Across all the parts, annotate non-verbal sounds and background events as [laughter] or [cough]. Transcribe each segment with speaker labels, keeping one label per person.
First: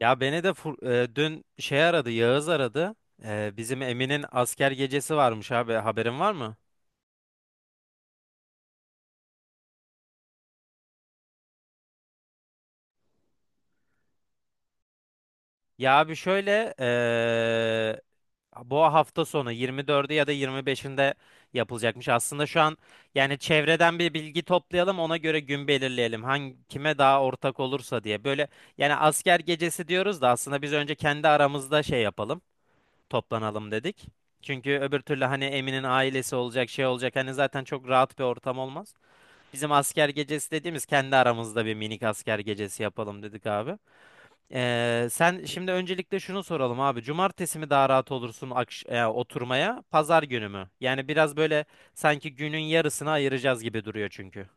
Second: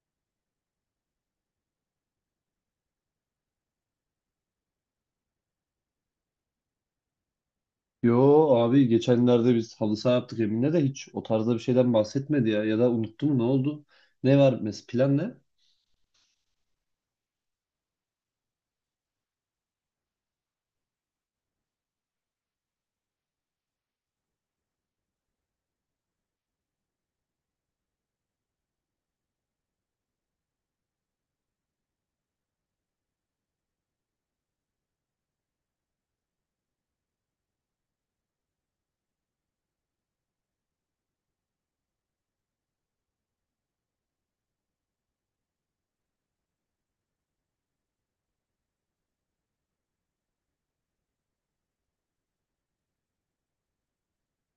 Speaker 1: Ya beni de dün şey aradı, Yağız aradı. Bizim Emin'in asker gecesi varmış abi. Haberin var mı?
Speaker 2: Yo. Abi, geçenlerde biz halı saha yaptık, Emin'e de hiç o tarzda bir şeyden bahsetmedi ya. Ya da unuttu mu, ne oldu? Ne var, plan ne?
Speaker 1: Ya abi şöyle bu hafta sonu 24'ü ya da 25'inde yapılacakmış. Aslında şu an yani çevreden bir bilgi toplayalım, ona göre gün belirleyelim. Hangi kime daha ortak olursa diye. Böyle yani asker gecesi diyoruz da aslında biz önce kendi aramızda şey yapalım, toplanalım dedik. Çünkü öbür türlü hani Emin'in ailesi olacak, şey olacak. Hani zaten çok rahat bir ortam olmaz. Bizim asker gecesi dediğimiz kendi aramızda bir minik asker gecesi yapalım dedik abi. Sen şimdi öncelikle şunu soralım abi. Cumartesi mi daha rahat olursun oturmaya, pazar günü mü? Yani biraz böyle sanki günün yarısını ayıracağız gibi duruyor çünkü.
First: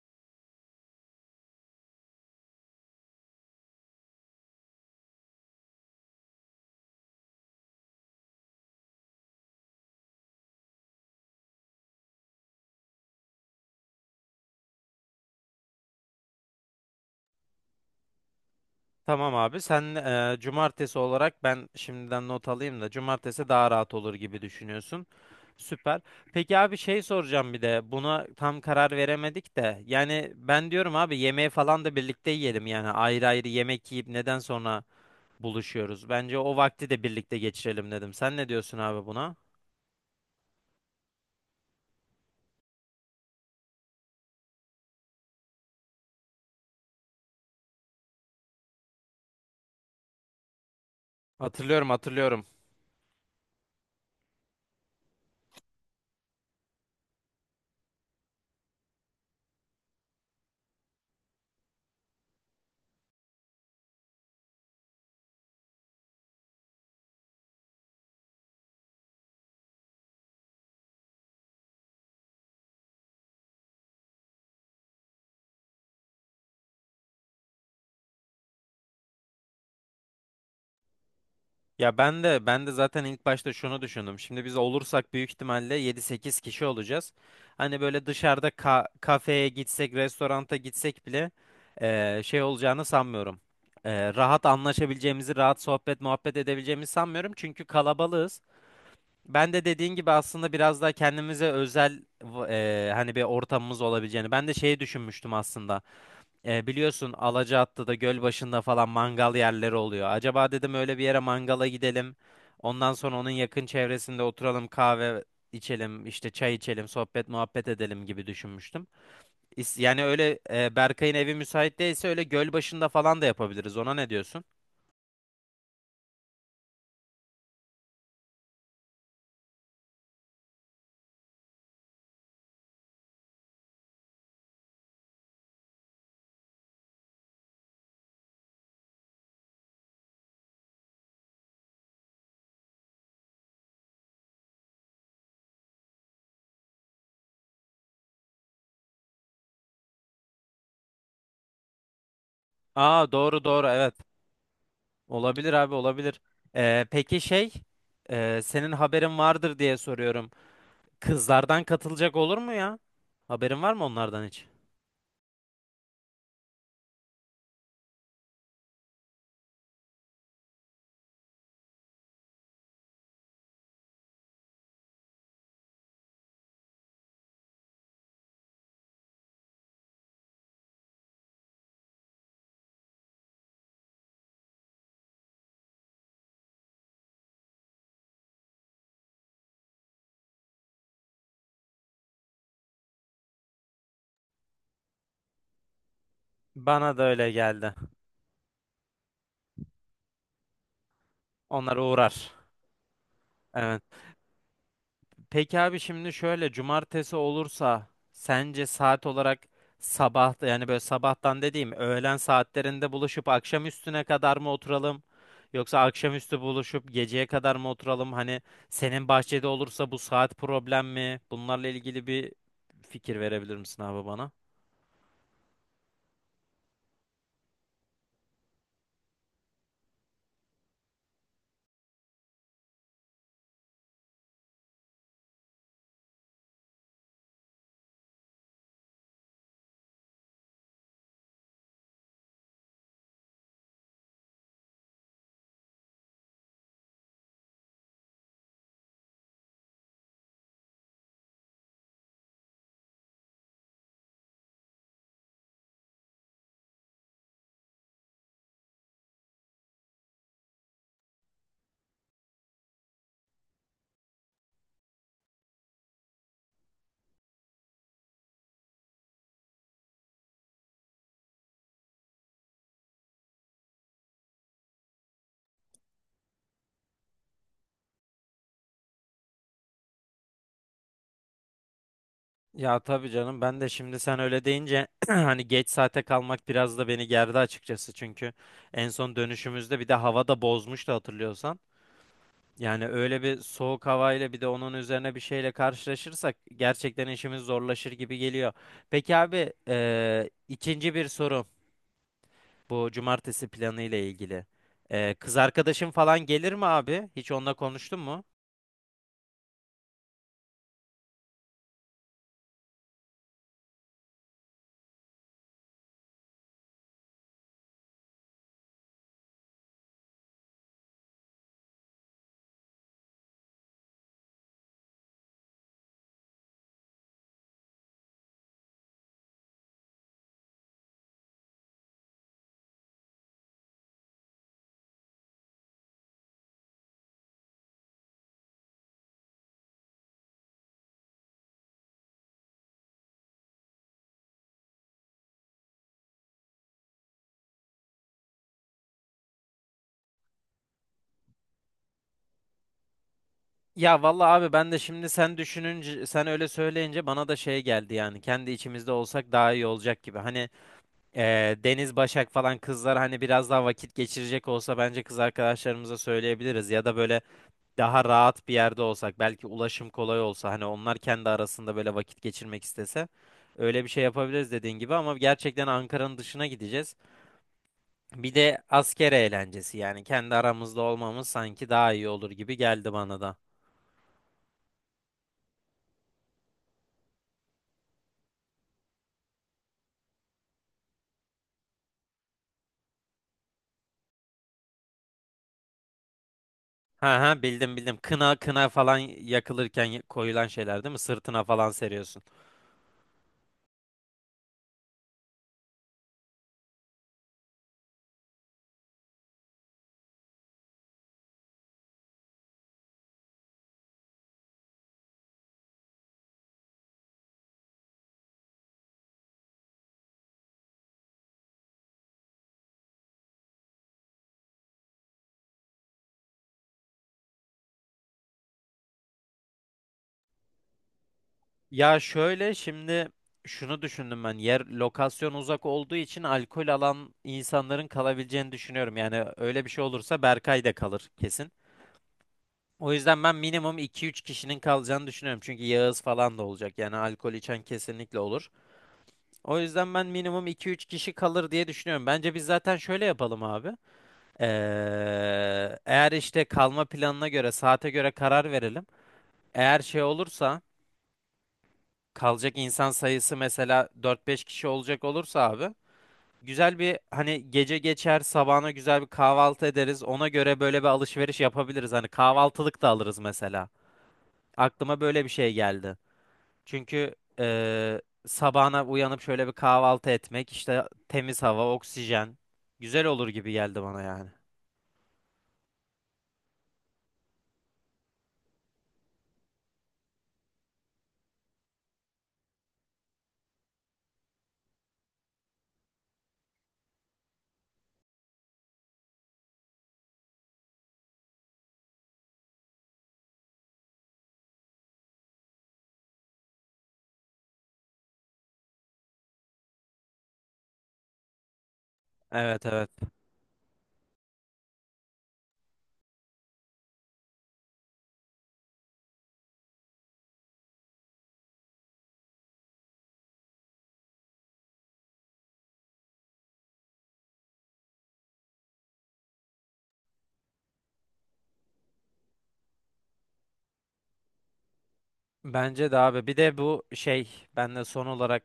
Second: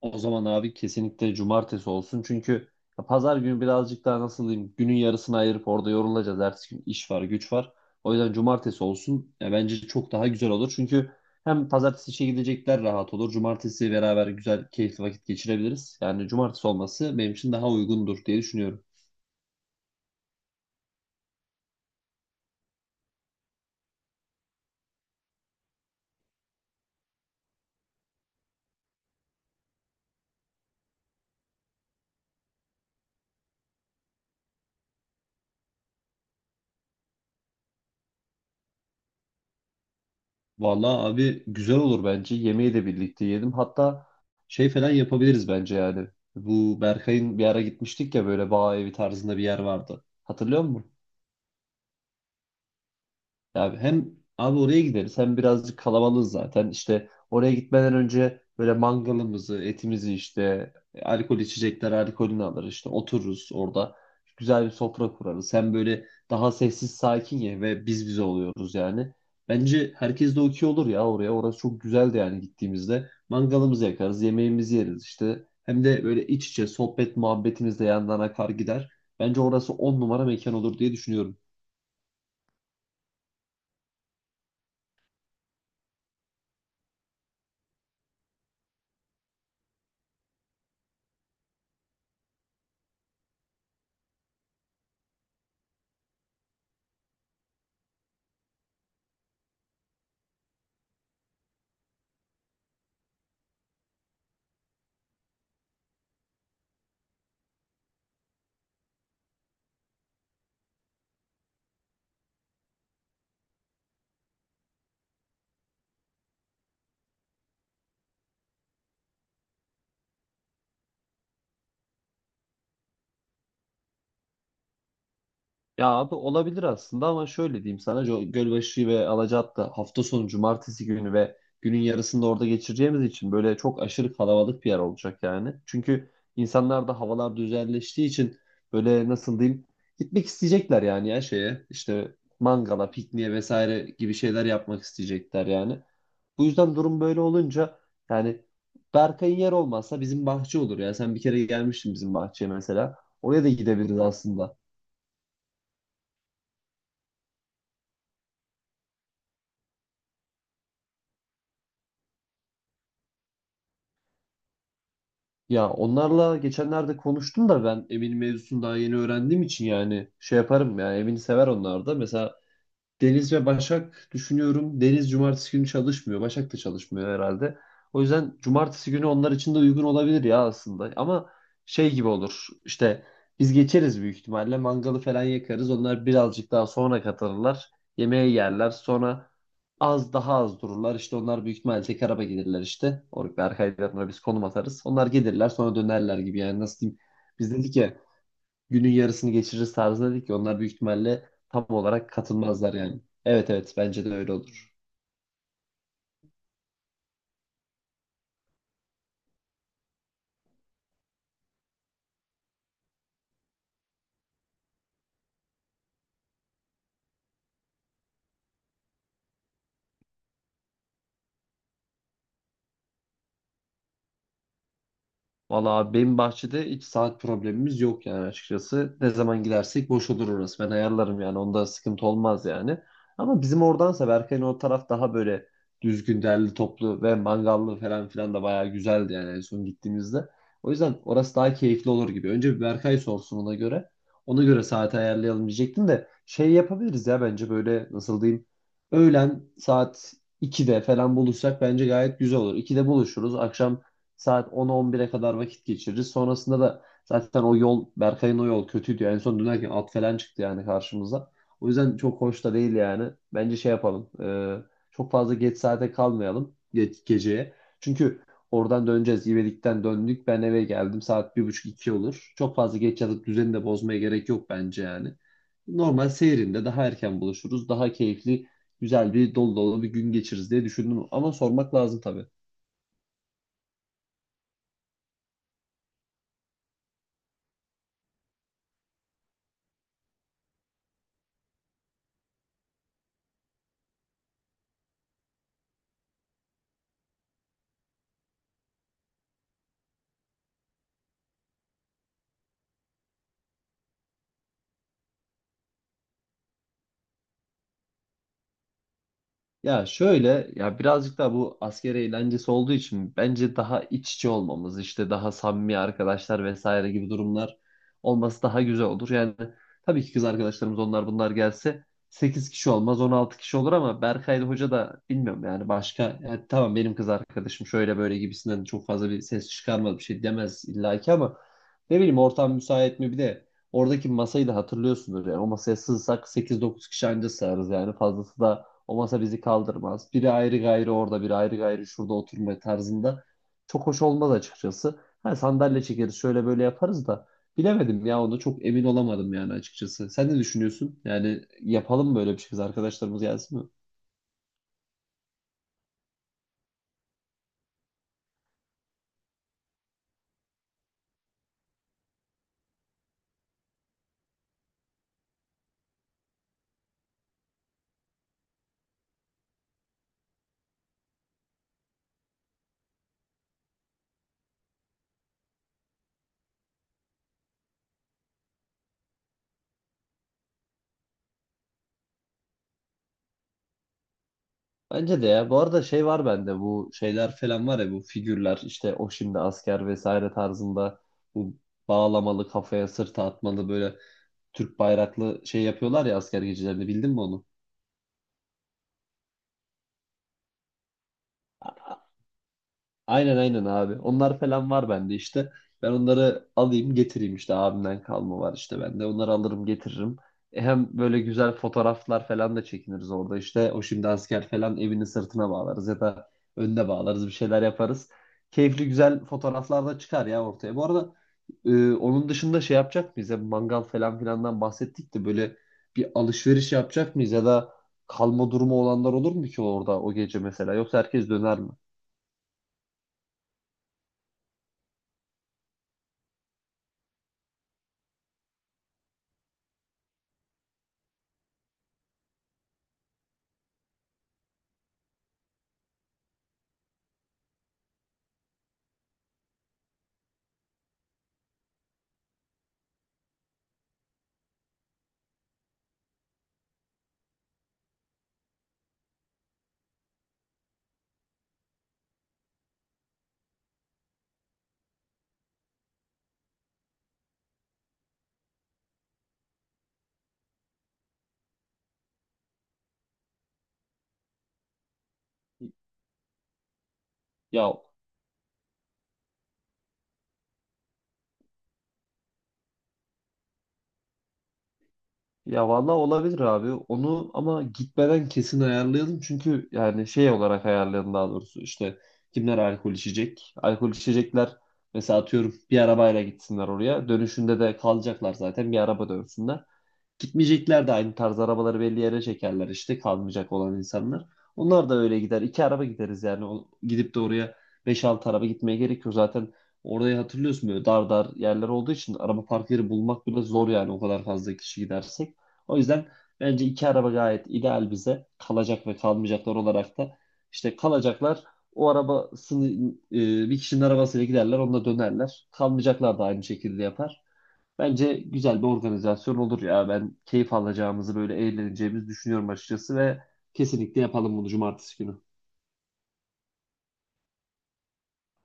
Speaker 2: O zaman abi kesinlikle cumartesi olsun. Çünkü ya pazar günü birazcık daha nasıl diyeyim, günün yarısını ayırıp orada yorulacağız. Ertesi gün iş var, güç var. O yüzden cumartesi olsun. Ya bence çok daha güzel olur. Çünkü hem pazartesi işe gidecekler rahat olur. Cumartesi beraber güzel, keyifli vakit geçirebiliriz. Yani cumartesi olması benim için daha uygundur diye düşünüyorum.
Speaker 1: Tamam abi, sen cumartesi olarak ben şimdiden not alayım da cumartesi daha rahat olur gibi düşünüyorsun. Süper. Peki abi şey soracağım, bir de buna tam karar veremedik de yani ben diyorum abi yemeği falan da birlikte yiyelim, yani ayrı ayrı yemek yiyip neden sonra buluşuyoruz? Bence o vakti de birlikte geçirelim dedim. Sen ne diyorsun abi buna?
Speaker 2: Vallahi abi, güzel olur bence. Yemeği de birlikte yiyelim. Hatta şey falan yapabiliriz bence yani. Bu Berkay'ın bir ara gitmiştik ya, böyle bağ evi tarzında bir yer vardı. Hatırlıyor musun?
Speaker 1: Hatırlıyorum, hatırlıyorum.
Speaker 2: Abi hem abi oraya gideriz, hem birazcık kalabalığız zaten. İşte oraya gitmeden önce böyle mangalımızı, etimizi işte alkol içecekler alkolünü alır, işte otururuz orada. Güzel bir sofra kurarız. Hem böyle daha sessiz sakin ye ve biz bize oluyoruz yani. Bence herkes de okey olur ya oraya. Orası çok güzeldi yani gittiğimizde. Mangalımızı yakarız, yemeğimizi yeriz işte. Hem de böyle iç içe sohbet muhabbetimiz de yandan akar gider. Bence orası on numara mekan olur diye düşünüyorum.
Speaker 1: Ya ben de ben de zaten ilk başta şunu düşündüm. Şimdi biz olursak büyük ihtimalle yedi sekiz kişi olacağız. Hani böyle dışarıda kafeye gitsek, restoranta gitsek bile şey olacağını sanmıyorum. Rahat anlaşabileceğimizi, rahat sohbet muhabbet edebileceğimizi sanmıyorum. Çünkü kalabalığız. Ben de dediğin gibi aslında biraz daha kendimize özel hani bir ortamımız olabileceğini. Ben de şeyi düşünmüştüm aslında. Biliyorsun Alacaatlı'da göl başında falan mangal yerleri oluyor. Acaba dedim öyle bir yere mangala gidelim. Ondan sonra onun yakın çevresinde oturalım, kahve içelim, işte çay içelim, sohbet muhabbet edelim gibi düşünmüştüm. Yani öyle Berkay'ın evi müsait değilse öyle göl başında falan da yapabiliriz. Ona ne diyorsun?
Speaker 2: Ya abi olabilir aslında ama şöyle diyeyim sana, Gölbaşı ve Alacaat'ta hafta sonu cumartesi günü ve günün yarısında orada geçireceğimiz için böyle çok aşırı kalabalık bir yer olacak yani. Çünkü insanlar da havalar düzenleştiği için böyle nasıl diyeyim, gitmek isteyecekler yani, ya şeye işte mangala, pikniğe vesaire gibi şeyler yapmak isteyecekler yani. Bu yüzden durum böyle olunca yani, Berkay'ın yer olmazsa bizim bahçe olur ya. Sen bir kere gelmiştin bizim bahçeye mesela.
Speaker 1: Aa, doğru
Speaker 2: Oraya da
Speaker 1: doğru, evet.
Speaker 2: gidebiliriz aslında.
Speaker 1: Olabilir abi, olabilir. Peki şey, senin haberin vardır diye soruyorum. Kızlardan katılacak olur mu ya? Haberin var mı onlardan hiç?
Speaker 2: Ya onlarla geçenlerde konuştum da ben Emin mevzusunu daha yeni öğrendiğim için yani, şey yaparım ya, Emin'i sever onlar da. Mesela Deniz ve Başak düşünüyorum. Deniz cumartesi günü çalışmıyor. Başak da çalışmıyor herhalde. O yüzden cumartesi günü onlar için de uygun olabilir ya aslında. Ama şey gibi olur. İşte biz geçeriz büyük ihtimalle. Mangalı falan yakarız. Onlar birazcık daha sonra katılırlar. Yemeği yerler. Sonra az daha az dururlar. İşte onlar büyük ihtimalle tek araba gelirler işte. Ve arkalarına biz konum atarız. Onlar gelirler, sonra dönerler gibi yani, nasıl
Speaker 1: Bana
Speaker 2: diyeyim.
Speaker 1: da öyle
Speaker 2: Biz
Speaker 1: geldi.
Speaker 2: dedik ya, günün yarısını geçiririz tarzında, dedik ki onlar büyük ihtimalle tam
Speaker 1: Onlar
Speaker 2: olarak
Speaker 1: uğrar.
Speaker 2: katılmazlar yani. Evet, evet,
Speaker 1: Evet.
Speaker 2: bence de öyle olur.
Speaker 1: Peki abi şimdi şöyle, cumartesi olursa sence saat olarak sabah, yani böyle sabahtan dediğim öğlen saatlerinde buluşup akşam üstüne kadar mı oturalım? Yoksa akşamüstü buluşup geceye kadar mı oturalım? Hani senin bahçede olursa bu saat problem mi? Bunlarla ilgili bir fikir verebilir misin abi bana?
Speaker 2: Valla abi, benim bahçede hiç saat problemimiz yok yani açıkçası. Ne zaman gidersek boş olur orası. Ben ayarlarım yani, onda sıkıntı olmaz yani. Ama bizim oradansa Berkay'ın o taraf daha böyle düzgün, derli toplu ve mangallı falan filan da bayağı güzeldi yani en son gittiğimizde. O yüzden orası daha keyifli olur gibi. Önce bir Berkay sorsun, ona göre. Ona göre saati ayarlayalım diyecektim de şey yapabiliriz ya bence, böyle nasıl diyeyim. Öğlen saat 2'de falan buluşsak bence gayet güzel olur. 2'de buluşuruz. Akşam saat 10-11'e kadar vakit geçiririz. Sonrasında da zaten o yol, Berkay'ın o yol kötüydü. En son dönerken at falan çıktı yani karşımıza. O yüzden çok hoş da değil yani. Bence şey yapalım. Çok fazla geç saate kalmayalım. Geceye. Çünkü oradan döneceğiz. İvedik'ten döndük. Ben eve geldim. Saat bir buçuk iki olur. Çok fazla geç yatıp düzeni de bozmaya gerek yok bence yani. Normal seyrinde daha erken buluşuruz. Daha keyifli, güzel, bir dolu dolu bir gün geçiririz diye düşündüm. Ama sormak lazım tabii.
Speaker 1: Ya tabii canım, ben de şimdi sen öyle deyince [clears throat] hani geç saate kalmak biraz da beni gerdi açıkçası, çünkü en son dönüşümüzde bir de hava da bozmuştu, hatırlıyorsan. Yani öyle bir soğuk havayla bir de onun üzerine bir şeyle karşılaşırsak gerçekten işimiz zorlaşır gibi geliyor. Peki abi ikinci bir soru, bu cumartesi planı ile ilgili. Kız arkadaşın falan gelir mi abi? Hiç onunla konuştun mu?
Speaker 2: Ya şöyle, ya birazcık da bu asker eğlencesi olduğu için bence daha iç içe olmamız, işte daha samimi arkadaşlar vesaire gibi durumlar olması daha güzel olur. Yani tabii ki kız arkadaşlarımız onlar bunlar gelse 8 kişi olmaz, 16 kişi olur, ama Berkay ile Hoca da bilmiyorum yani, başka yani, tamam benim kız arkadaşım şöyle böyle gibisinden çok fazla bir ses çıkarmaz, bir şey demez illaki ama ne bileyim, ortam müsait mi bir de? Oradaki masayı da hatırlıyorsunuz yani, o masaya sığsak 8-9 kişi anca sığarız yani, fazlası da o masa bizi kaldırmaz. Biri ayrı gayrı orada, biri ayrı gayrı şurada oturma tarzında. Çok hoş olmaz açıkçası. Ha, sandalye çekeriz, şöyle böyle yaparız da. Bilemedim ya, onu çok emin olamadım yani açıkçası. Sen ne düşünüyorsun? Yani yapalım mı böyle bir şey? Kız arkadaşlarımız gelsin mi?
Speaker 1: Ya vallahi abi, ben de şimdi sen düşününce, sen öyle söyleyince bana da şey geldi, yani kendi içimizde olsak daha iyi olacak gibi. Hani Deniz, Başak falan kızlar hani biraz daha vakit geçirecek olsa bence kız arkadaşlarımıza söyleyebiliriz, ya da böyle daha rahat bir yerde olsak, belki ulaşım kolay olsa, hani onlar kendi arasında böyle vakit geçirmek istese öyle bir şey yapabiliriz dediğin gibi, ama gerçekten Ankara'nın dışına gideceğiz. Bir de asker eğlencesi, yani kendi aramızda olmamız sanki daha iyi olur gibi geldi bana da.
Speaker 2: Bence de ya. Bu arada şey var bende, bu şeyler falan var ya, bu figürler, işte o şimdi asker vesaire tarzında, bu bağlamalı, kafaya sırta atmalı, böyle Türk bayraklı şey yapıyorlar ya asker gecelerinde,
Speaker 1: Ha
Speaker 2: bildin mi
Speaker 1: ha,
Speaker 2: onu?
Speaker 1: bildim, bildim. Kına kına falan yakılırken koyulan şeyler değil mi? Sırtına falan seriyorsun.
Speaker 2: Aynen aynen abi. Onlar falan var bende işte. Ben onları alayım, getireyim işte, abimden kalma var işte bende. Onları alırım, getiririm. E hem böyle güzel fotoğraflar falan da çekiniriz orada işte. O şimdi asker falan evinin sırtına bağlarız ya da önüne bağlarız, bir şeyler yaparız. Keyifli, güzel fotoğraflar da çıkar ya ortaya. Bu arada onun dışında şey yapacak mıyız? Ya, mangal falan filandan bahsettik de böyle bir alışveriş yapacak mıyız? Ya da kalma durumu olanlar olur mu ki orada o gece mesela? Yoksa herkes döner mi?
Speaker 1: Ya şöyle şimdi, şunu düşündüm ben. Yer, lokasyon uzak olduğu için alkol alan insanların kalabileceğini düşünüyorum. Yani öyle bir şey olursa Berkay da kalır kesin. O yüzden ben minimum iki üç kişinin kalacağını düşünüyorum. Çünkü Yağız falan da olacak. Yani alkol içen kesinlikle olur. O yüzden ben minimum iki üç kişi kalır diye düşünüyorum. Bence biz zaten şöyle yapalım abi. Eğer işte kalma planına göre, saate göre karar verelim. Eğer şey olursa, kalacak insan sayısı mesela dört beş kişi olacak olursa abi, güzel bir hani gece geçer, sabahına güzel bir kahvaltı ederiz. Ona göre böyle bir alışveriş yapabiliriz. Hani kahvaltılık da alırız mesela. Aklıma böyle bir şey geldi. Çünkü
Speaker 2: Ya
Speaker 1: sabahına uyanıp şöyle bir kahvaltı etmek, işte temiz hava, oksijen, güzel olur gibi geldi bana yani.
Speaker 2: Ya vallahi olabilir abi. Onu ama gitmeden kesin ayarlayalım. Çünkü yani şey olarak ayarlayalım daha doğrusu. İşte kimler alkol içecek? Alkol içecekler mesela atıyorum bir arabayla gitsinler oraya. Dönüşünde de kalacaklar zaten bir araba dönsünler. Gitmeyecekler de aynı tarz arabaları belli yere çekerler, işte kalmayacak olan insanlar. Onlar da öyle gider. İki araba gideriz yani. Gidip de oraya 5-6 araba gitmeye gerekiyor yok. Zaten orayı hatırlıyorsun, böyle dar dar yerler olduğu için araba
Speaker 1: Evet,
Speaker 2: park yeri
Speaker 1: evet.
Speaker 2: bulmak bile zor yani, o kadar fazla kişi gidersek. O yüzden bence iki araba gayet ideal bize. Kalacak ve kalmayacaklar olarak da, işte kalacaklar o arabasını, bir kişinin arabasıyla giderler, onunla dönerler. Kalmayacaklar da aynı şekilde yapar. Bence güzel bir organizasyon olur ya. Ben keyif alacağımızı, böyle eğleneceğimizi düşünüyorum açıkçası ve kesinlikle yapalım bunu cumartesi günü.
Speaker 1: Bence de abi. Bir de bu şey, ben de son olarak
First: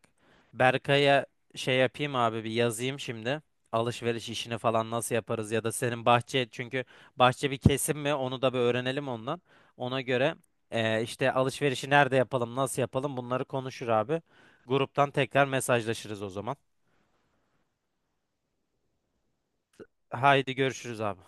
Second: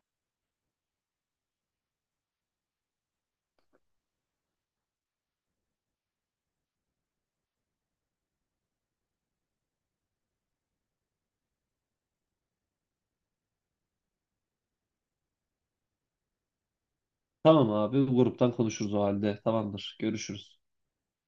Speaker 1: Berkay'a şey yapayım abi, bir yazayım şimdi. Alışveriş işini falan nasıl yaparız, ya da senin bahçe, çünkü bahçe bir kesim mi, onu da bir öğrenelim ondan. Ona göre işte alışverişi nerede yapalım, nasıl yapalım, bunları konuşur abi. Gruptan tekrar mesajlaşırız o zaman.
Speaker 2: Tamam abi, bu gruptan konuşuruz o halde. Tamamdır.
Speaker 1: Haydi
Speaker 2: Görüşürüz.
Speaker 1: görüşürüz abi.